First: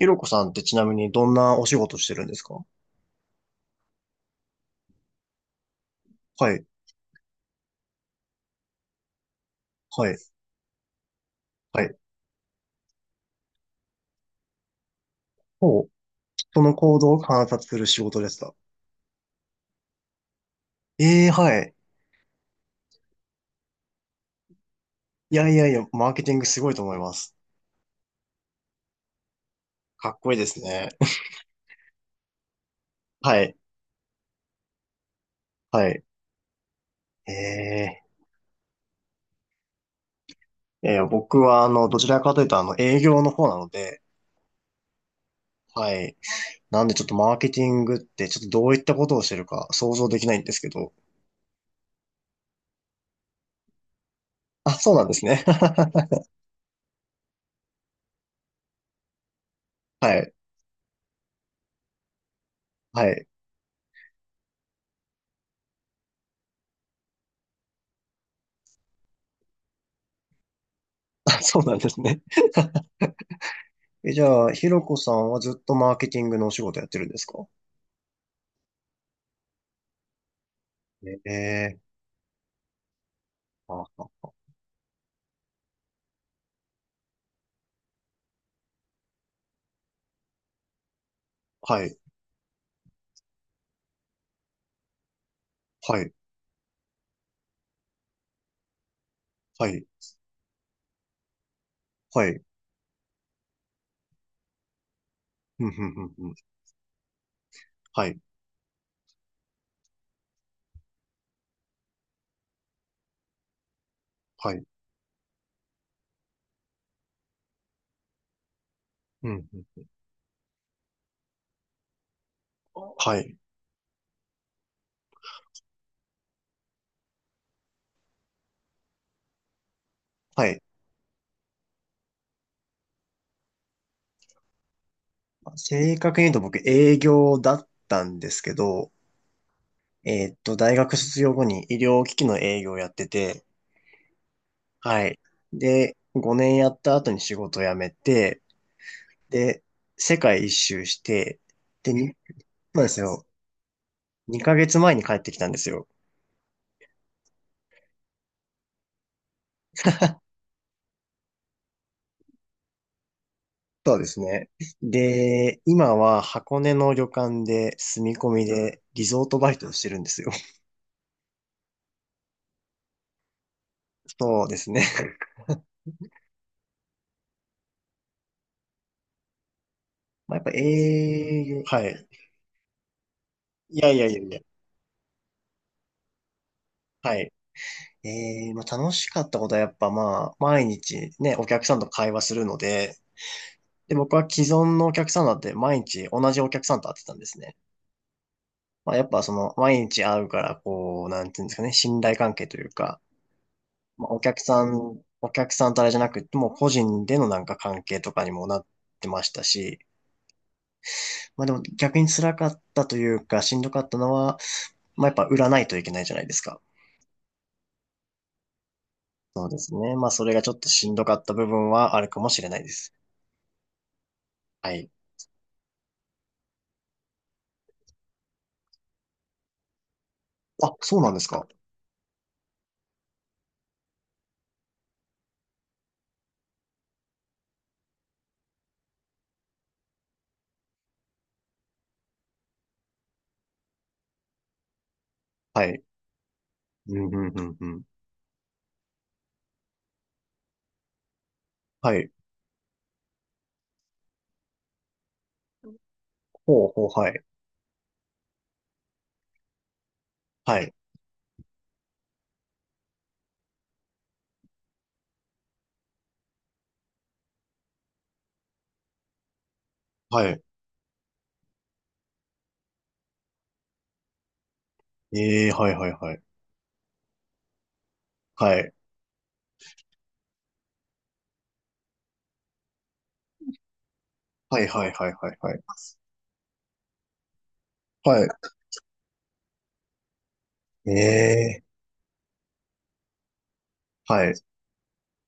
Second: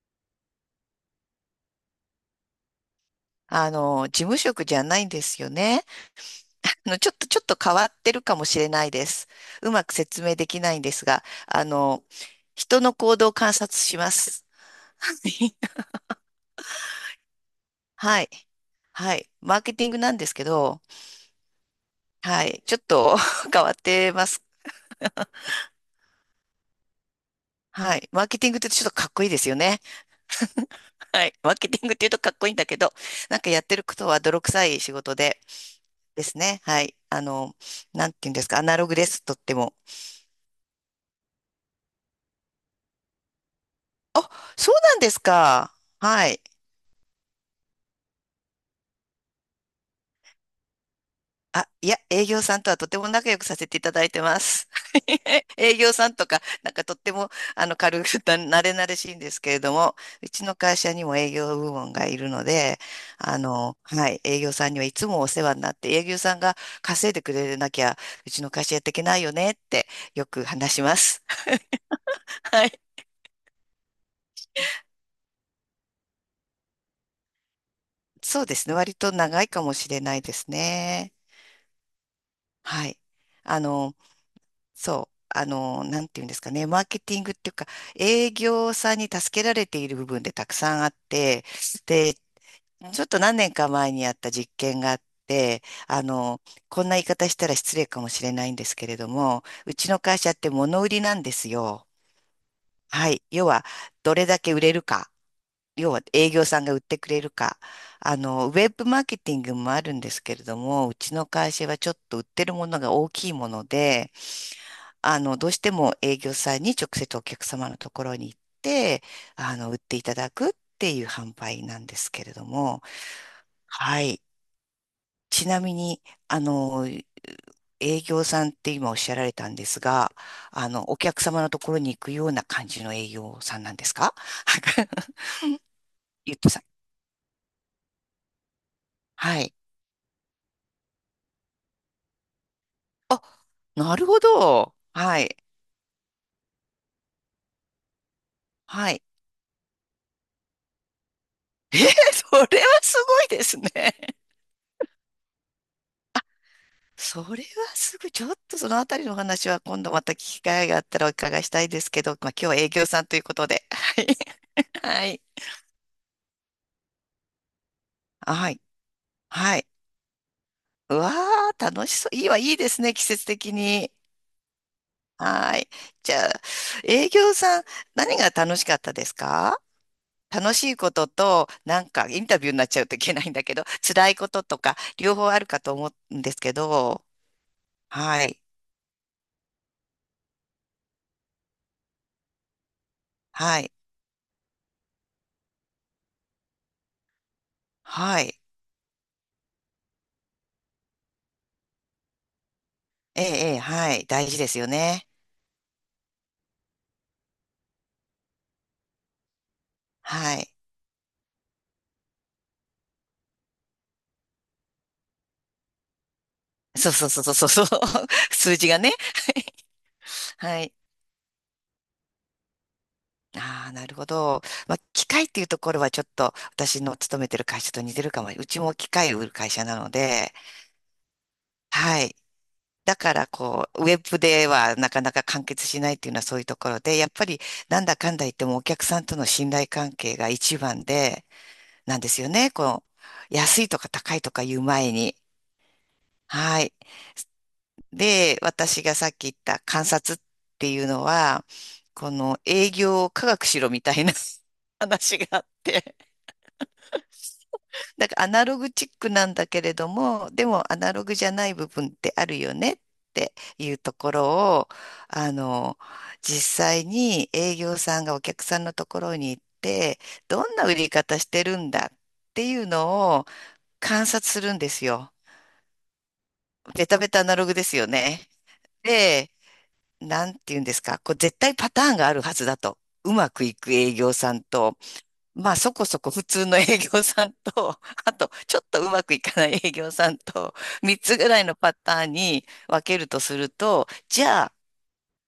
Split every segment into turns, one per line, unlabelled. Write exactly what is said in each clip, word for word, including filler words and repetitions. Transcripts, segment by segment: ひろこさんってちなみにどんなお仕事してるんですか？
あの、事務職じゃないんですよね。
はい、
あの、ちょっと、ちょっと変わってるかもしれないです。うまく
はい、
説明できないんですが、あ
はい。
の、人の行動を観察します。
ほ う、人の行動を観察する仕事
は
で
い。
すか？
はい。マーケティングなんですけど、
ええー、はい。
はい。ちょっと 変わってます。
いやいやいや、マーケティングすごいと思います。
はい。マーケティングってちょっとかっこいいですよね。
かっこいいですね。
はい。マーケティングって言うとかっこいいんだけど、なん
は
か
い、
やってることは泥臭い仕事で
はい。
ですね。はい。あの、
ええ
なんて言うんですか。アナログです。とっても。
ー、いやいや僕はあの、どちらかというとあの、営業の方なので、
あ、そうなんですか。
はい。
はい。
なんでちょっとマーケティングってちょっとどういったことをしてるか想像できないんですけど。
あ、いや、営業さんとはとても仲良くさせていただいてます。
あ、そうなんですね。
営業さ んとか、なんかとっても、あの、軽く、なれなれしいんですけれども、
は
う
い、
ちの会社にも営業部門がいるので、
はい。
あの、はい、営業さんにはいつもお世話になって、営業さんが稼いでくれなきゃ、うちの会社やっていけないよねって、よく話します。
あ、そうなんですね。
は い。
え、じゃあ、ひろこさんはずっとマーケティングのお仕事やってるんですか？
そうですね。割と長いかもしれないですね。
ええー
はい。あ
あ
の、
は
そう、あの、なんていうんですかね、マーケティングっていうか、営業さんに助けられている部分でたくさんあって、
はい、
で、ちょっと何年か前にやった実験があって、
は
あ
い、
の、こんな言い方したら失礼かもしれないんですけれども、
は
う
い、
ちの会社って物売りなんですよ。
はい、
はい。要は、どれだけ売れるか。
うん、うん、
要
う
は
ん、う
営
ん
業さんが売ってくれるか。
は
あ
い、
の、ウェブマーケティングもあるんですけれども、うちの会社はちょっと売ってるものが大きいもので、
はい、
あの、どうしても営業さんに直接お客様のところに行って、
うん、
あの、売っ
うん、
ていただくっていう販売なんですけれども、
はい、
はい。ちなみに、あの、営業さんって今おっしゃられたんですが、
はい。
あの、お客様のところに行くような感じの営業さんなんですか？
正確に言
ゆ
う
っ
と
と
僕
さん。
営業だったんですけど、
はい。
えーっと、大学卒業後に医療機器の営業をやって
あ、
て、
なるほど。
はい。
はい。
で、ごねんやった後に仕事を辞めて、
はい。
で、世界一周して、
えー、
で、に、
それは
そうで
す
す
ご
よ。
いですね。
にかげつまえに帰ってきたんですよ。
それはすぐ、ちょっとそのあたりの話は今度また聞き機会があったらお伺いしたいですけど、まあ、今日は営業さんということで。
そう ですね。
はい。
で、今は箱根の旅館で住み 込み
はい。
でリゾートバ
はい。は
イト
い。
をしてるんですよ。
うわー、楽しそう。いいわ、いいですね、季節的に。
そうですね。
はい。じゃあ、営業さん、何が楽しかったですか？
まあ、やっぱ
楽しいこと
営
と、
業、
な
は
んか
い。
インタビューになっちゃうといけないんだけど、
いやいや
辛
い
い
や
こ
いや。
ととか、両方あるかと思うんですけど、
はい。
はい。
えー、まあ、楽しかったことはやっぱまあ、毎日ね、お客さんと会話するので、
はい。
で、僕は既存のお客さんだって毎日同じお客さんと会ってたんですね。
はい。
まあ、やっぱその、毎日会うから、こう、なんていうんですかね、信頼関係というか、
ええ、ええは
ま
い。
あ、お
大事
客
です
さ
よ
ん、
ね。
お客さんとあれじゃなくて、もう個人でのなんか関係とかにもなってましたし、
はい。
まあでも逆に辛かったというか、しんどかったのは、まあやっぱ売らないといけないじゃないですか。
そうそうそうそうそう。数字がね。
そう ですね。まあそれがちょ
は
っと
い。
しんどかった部分はあるかもしれないです。
ああ、なるほど。
は
まあ、
い。
機械っていうところはちょっと私の勤めてる会社と似てるかも。うちも機械を売る会社なので、
あ、そうなんですか。
はい。だからこう、ウェブではなかなか完結しないっていうのはそういうところで、やっぱりなんだかんだ言ってもお客さんとの信頼関係が一番で、なんですよね。この、安いとか高いとか言う前に。
はい。
はい。
うん、うん、うん、うん。
で、私がさっき言った観察っていうのは、
はい。
この営業を科学しろみたいな 話があって、
ほうほう、はい。
なんかアナログチックなんだけれども、で
は
も
い。
アナログじゃない部分ってあるよねっていうところを、あの、実際に営業さんがお客さんのところに行って、
はい。
どんな売り方してるんだっていうのを観察するんですよ。
ええ、はい、はい、はい。
ベタベタアナログですよね。
はい。
でなんて言うんですか、こう絶対パターンがあるはずだと。うまくいく営業さん
はい、
と、
はい、はい、はい、
ま
は
あ
い。
そこそこ普通の営業さんと、あ
はい。
とちょっとうまくいかない営業さんと、
え
みっつぐらいの
え、
パターンに分けるとすると、
は
じ
い。
ゃあ、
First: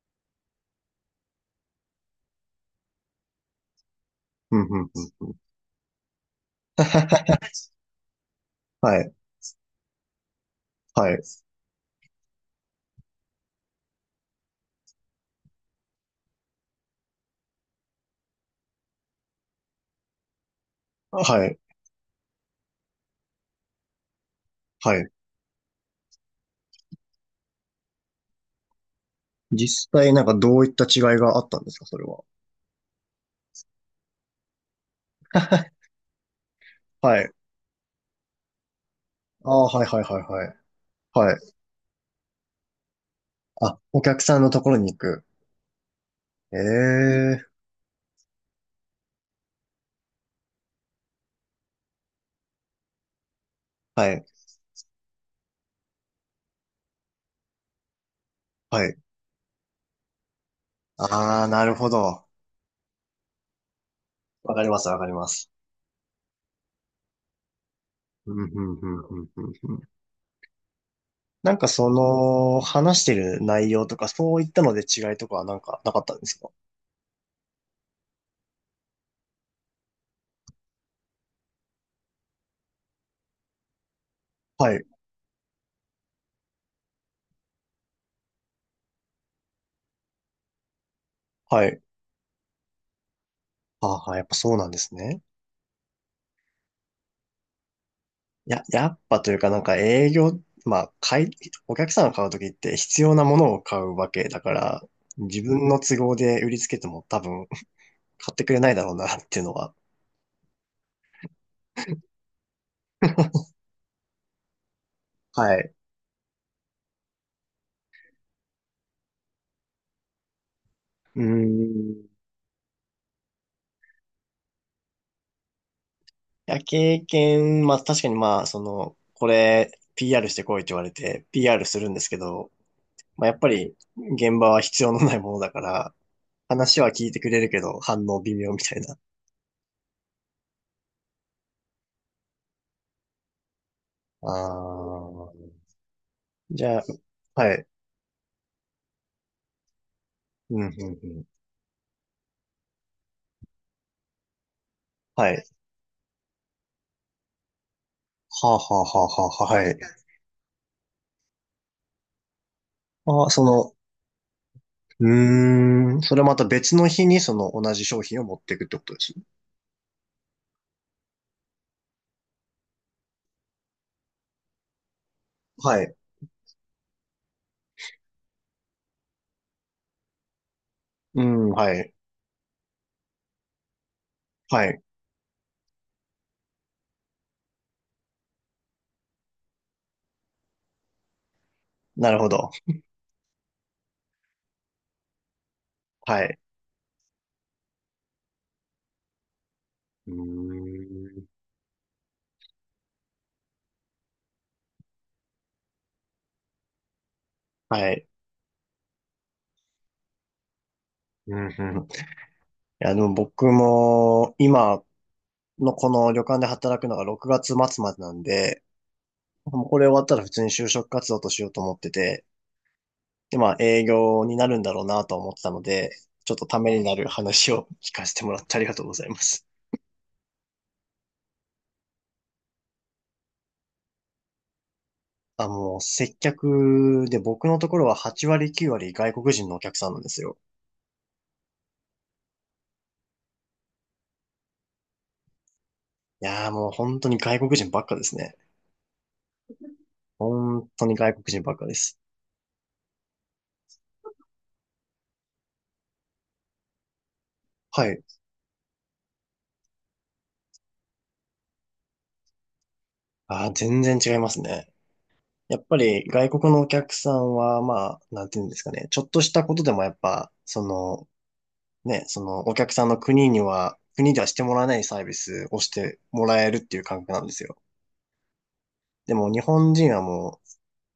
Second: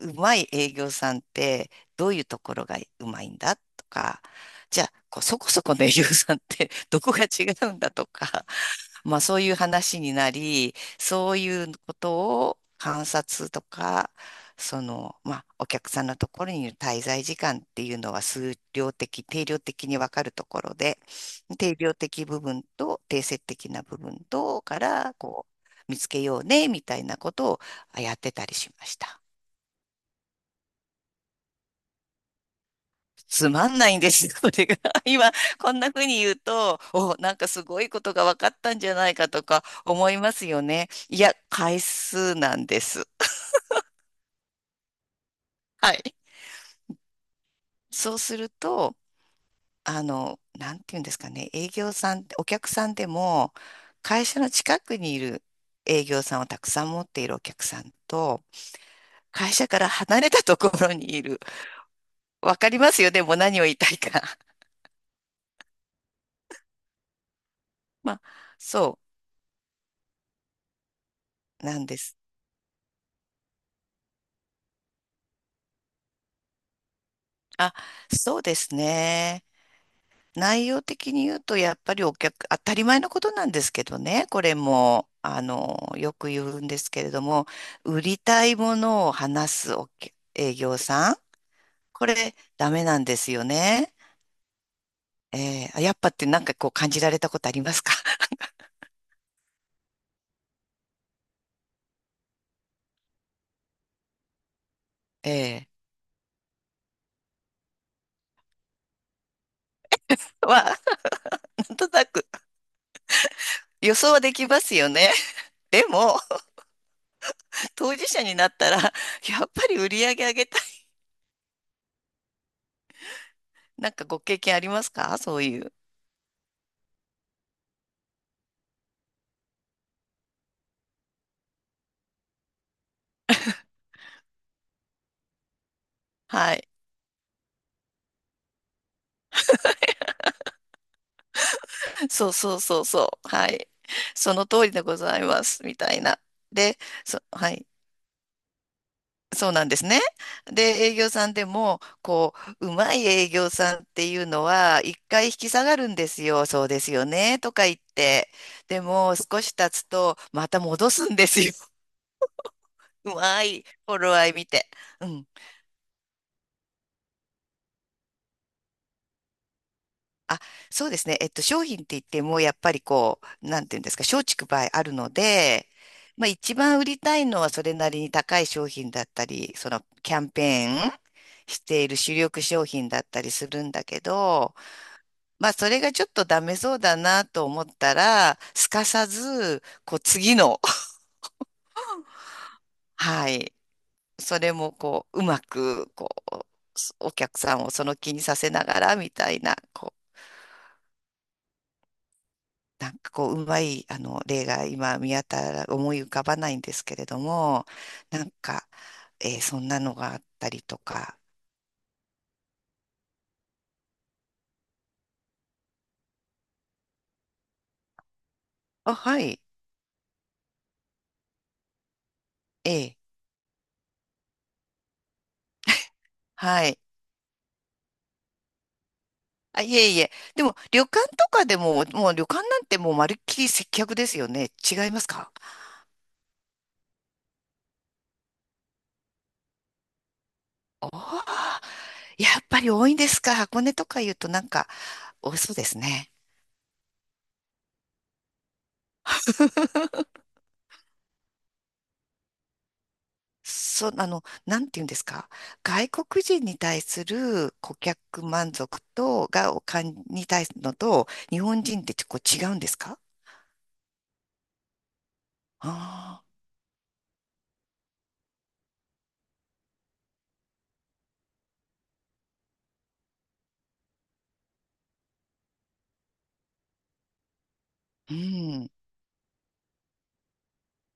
うまい営業さんってどういうところがうまいんだとか、
うん、う
じゃ
ん、
あ、
う
こう
ん、うん。
そこそこの営業さんってどこが 違うんだとか、
はい。
まあそういう話になり、
はい。
そういうことを観察とか、その、まあお客さんのところにいる滞在時間っていうのは数量的、定量的に分かるところで、
はい。
定量的部分と定性的な部分とか
はい。
ら、こう、見つけようね、みたいなことをやってたりしました。
実際なんかどういった違いがあったんですか、それは？
つまんないんですよ、これが。今、こんな風に言うと、お、
はい。
なんかすごいことが分かったんじゃないかと
ああ、
か
はいはい
思い
はい
ま
は
す
い。
よね。い
は
や、
い。
回数なんです。
あ、お客さんのところに行く。
はい。
ええ
そうすると、あの、なんていうんですかね、営業さん、お客さんでも、
はい。
会社の近くにいる営業さんをたくさん持っているお客さんと、
はい。
会社から離れたところにいる。
ああ、なるほど。
わかりますよね、もう何を言いたいか。
わかります、わかります。
まあ、
うん、うん、うん、
そ
うん、うん。うんなんか
うなん
そ
です。
の、話してる内容とか、そういったので違いとかはなんかなかったんですか？
あ、そうですね。内容的に言うと、やっぱりお客、当たり前のことなんですけどね、これ
はい。
も、あの、よく言うんですけれども、売りたいものを話すお客営業さん、
はい。
これ、ダメなんですよね。
ああ、やっぱそうなんですね。
えー、あやっぱってなんかこう感じられたことありますか？
や、やっぱというかなんか営業、まあ、買い、お客さんが買うときって必要なものを買うわけだから、自
え
分の都合で売りつけても多分買ってくれないだろうなっていうのは。
ー、は、なんとなく予想はできますよね。
はい。
でも、当事者になったら、やっぱり売り上げ上げたい。
うーん。い
なんかご経験ありますかそういう。
や、経験、まあ確かにまあ、その、これ ピーアール してこいって言われて ピーアール するんですけど、まあやっぱり現場は必要のないものだから、
はい。
話は聞いてくれるけど反応微妙みたいな。
そうそうそうそう。はい。
あ
その通りでございま
あ。
す。みたいな。
じゃ
で、
あ、
そ、は
はい。
い。そうなんですね。
うん、
で、
う
営
ん、う
業
ん。
さんでも、こう、うまい営業さんっていうのは、一回
は
引
い。
き下がるんですよ。そうですよね。とか言って。
はあは
で
あはあ
も、少
はあ、
し
は
経
い。
つと、また戻すんですよ。う
あ、
ま
そ
い。
の、
頃合い見て。
う
うん。
ーん、それまた別の日にその同じ商品を持っていくってことです。
あ、そうですね。えっと、商品って言っても、やっぱりこう、なんていうんですか、松竹梅あるので、
はい。
まあ一番売りたいのはそれなりに高い商品だったり、そのキャンペーン
うん、
し
は
てい
い。
る主力商品だったりするんだけど、
はい。
まあそれがちょっとダメそうだなと思ったら、すかさず、こう次の、
なるほど。
はい、それもこう、うまく、こ
はい。
う、お客さんをその気にさせながらみたいな、こ
う
う、
ーん。
なんかこう、うまい、あの、例が今見当たら、思い浮かばないんですけれども、
はい。
なんか、えーそんなのがあったりとか。
うん、うん。いや、でも僕も今のこの旅館で働くのがろくがつ末までなんで、
あ、はい。
もうこれ終わったら普通に就職活動としようと思ってて、
ええ、
で、まあ営業になるんだろうなと思ってたので、ちょっとた
は
め
い。
になる話を聞かせてもらってありがとうございます。
あ、いえいえ。でも、旅館とかでも、もう旅館なんてもうまるっきり接客ですよね。違いますか？
あ、もう接客で僕のところははち割きゅう割外国人のお客さんなんですよ。
おおー、やっぱり多いんですか。箱根とか言うとなんか多そうですね。
いやーもう本当に外国人ばっかですね。本当に外国人ばっかです。
そう、あの、なんて言うんですか。外国人に対する顧
はい。
客満足と、が、お金に対するのと、日本人ってちょっと違うんですか？
あー、全然違いますね。やっぱり
あ
外国のお客さんは、まあ、なんていうんですかね。ちょっとしたことでもやっぱ、その、ね、そのお客さんの国には、国ではしてもらえないサービスをしてもらえるっていう感覚なんですよ。
あー、うん。
でも日本人はもう、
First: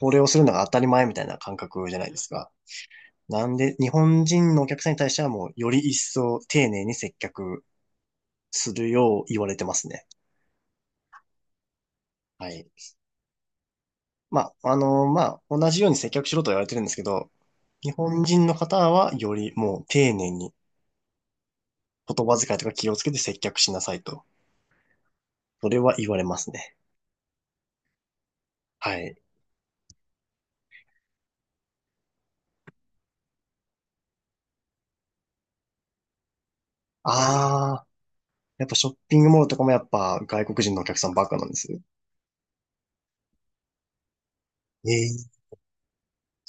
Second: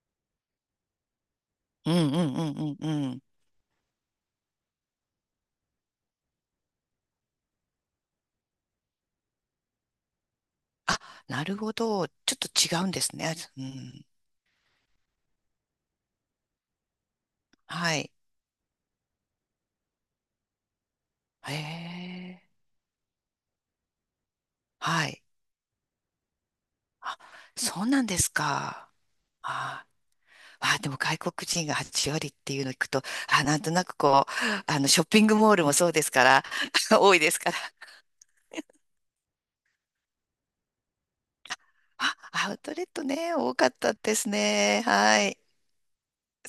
これをするのが当たり前みたいな感覚
うん
じゃないで
う
す
んう
か。
んうんうん。
なんで、日本人のお客さんに対してはもう、より一層丁寧に接客するよう言われてますね。
あ、なるほど。ちょっ
は
と
い。
違うんですね。うん。
まあ、あのまあ、同じように接客しろとは言われてるんですけど、日
はい。
本人の方はよりもう丁寧に
へ
言葉
え。
遣いとか気をつけて接客しなさいと。
はい。
それは言われますね。
あ、そうなんですか。
はい。
ああでも外国人がはち割っていうのを聞くと、あ、なんとなくこう、あの、ショッピングモールもそうですから、多いですから、
ああ、やっぱショッピングモールとかもやっぱ外国人のお客さんばっかなんですよ。
あ、アウトレットね、多かったですね。
え
はい。
え、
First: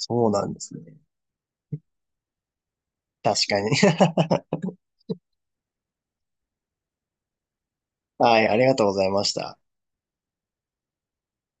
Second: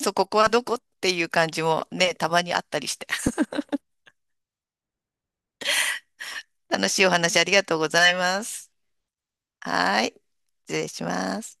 そう、こ
う
こ
な
は
んで
ど
す
こっ
ね。
ていう感じもね、たまにあったりして。
確かに。
楽しいお話ありがとうござい
は
ま
い、あり
す。
がとうございました。
はい。失礼します。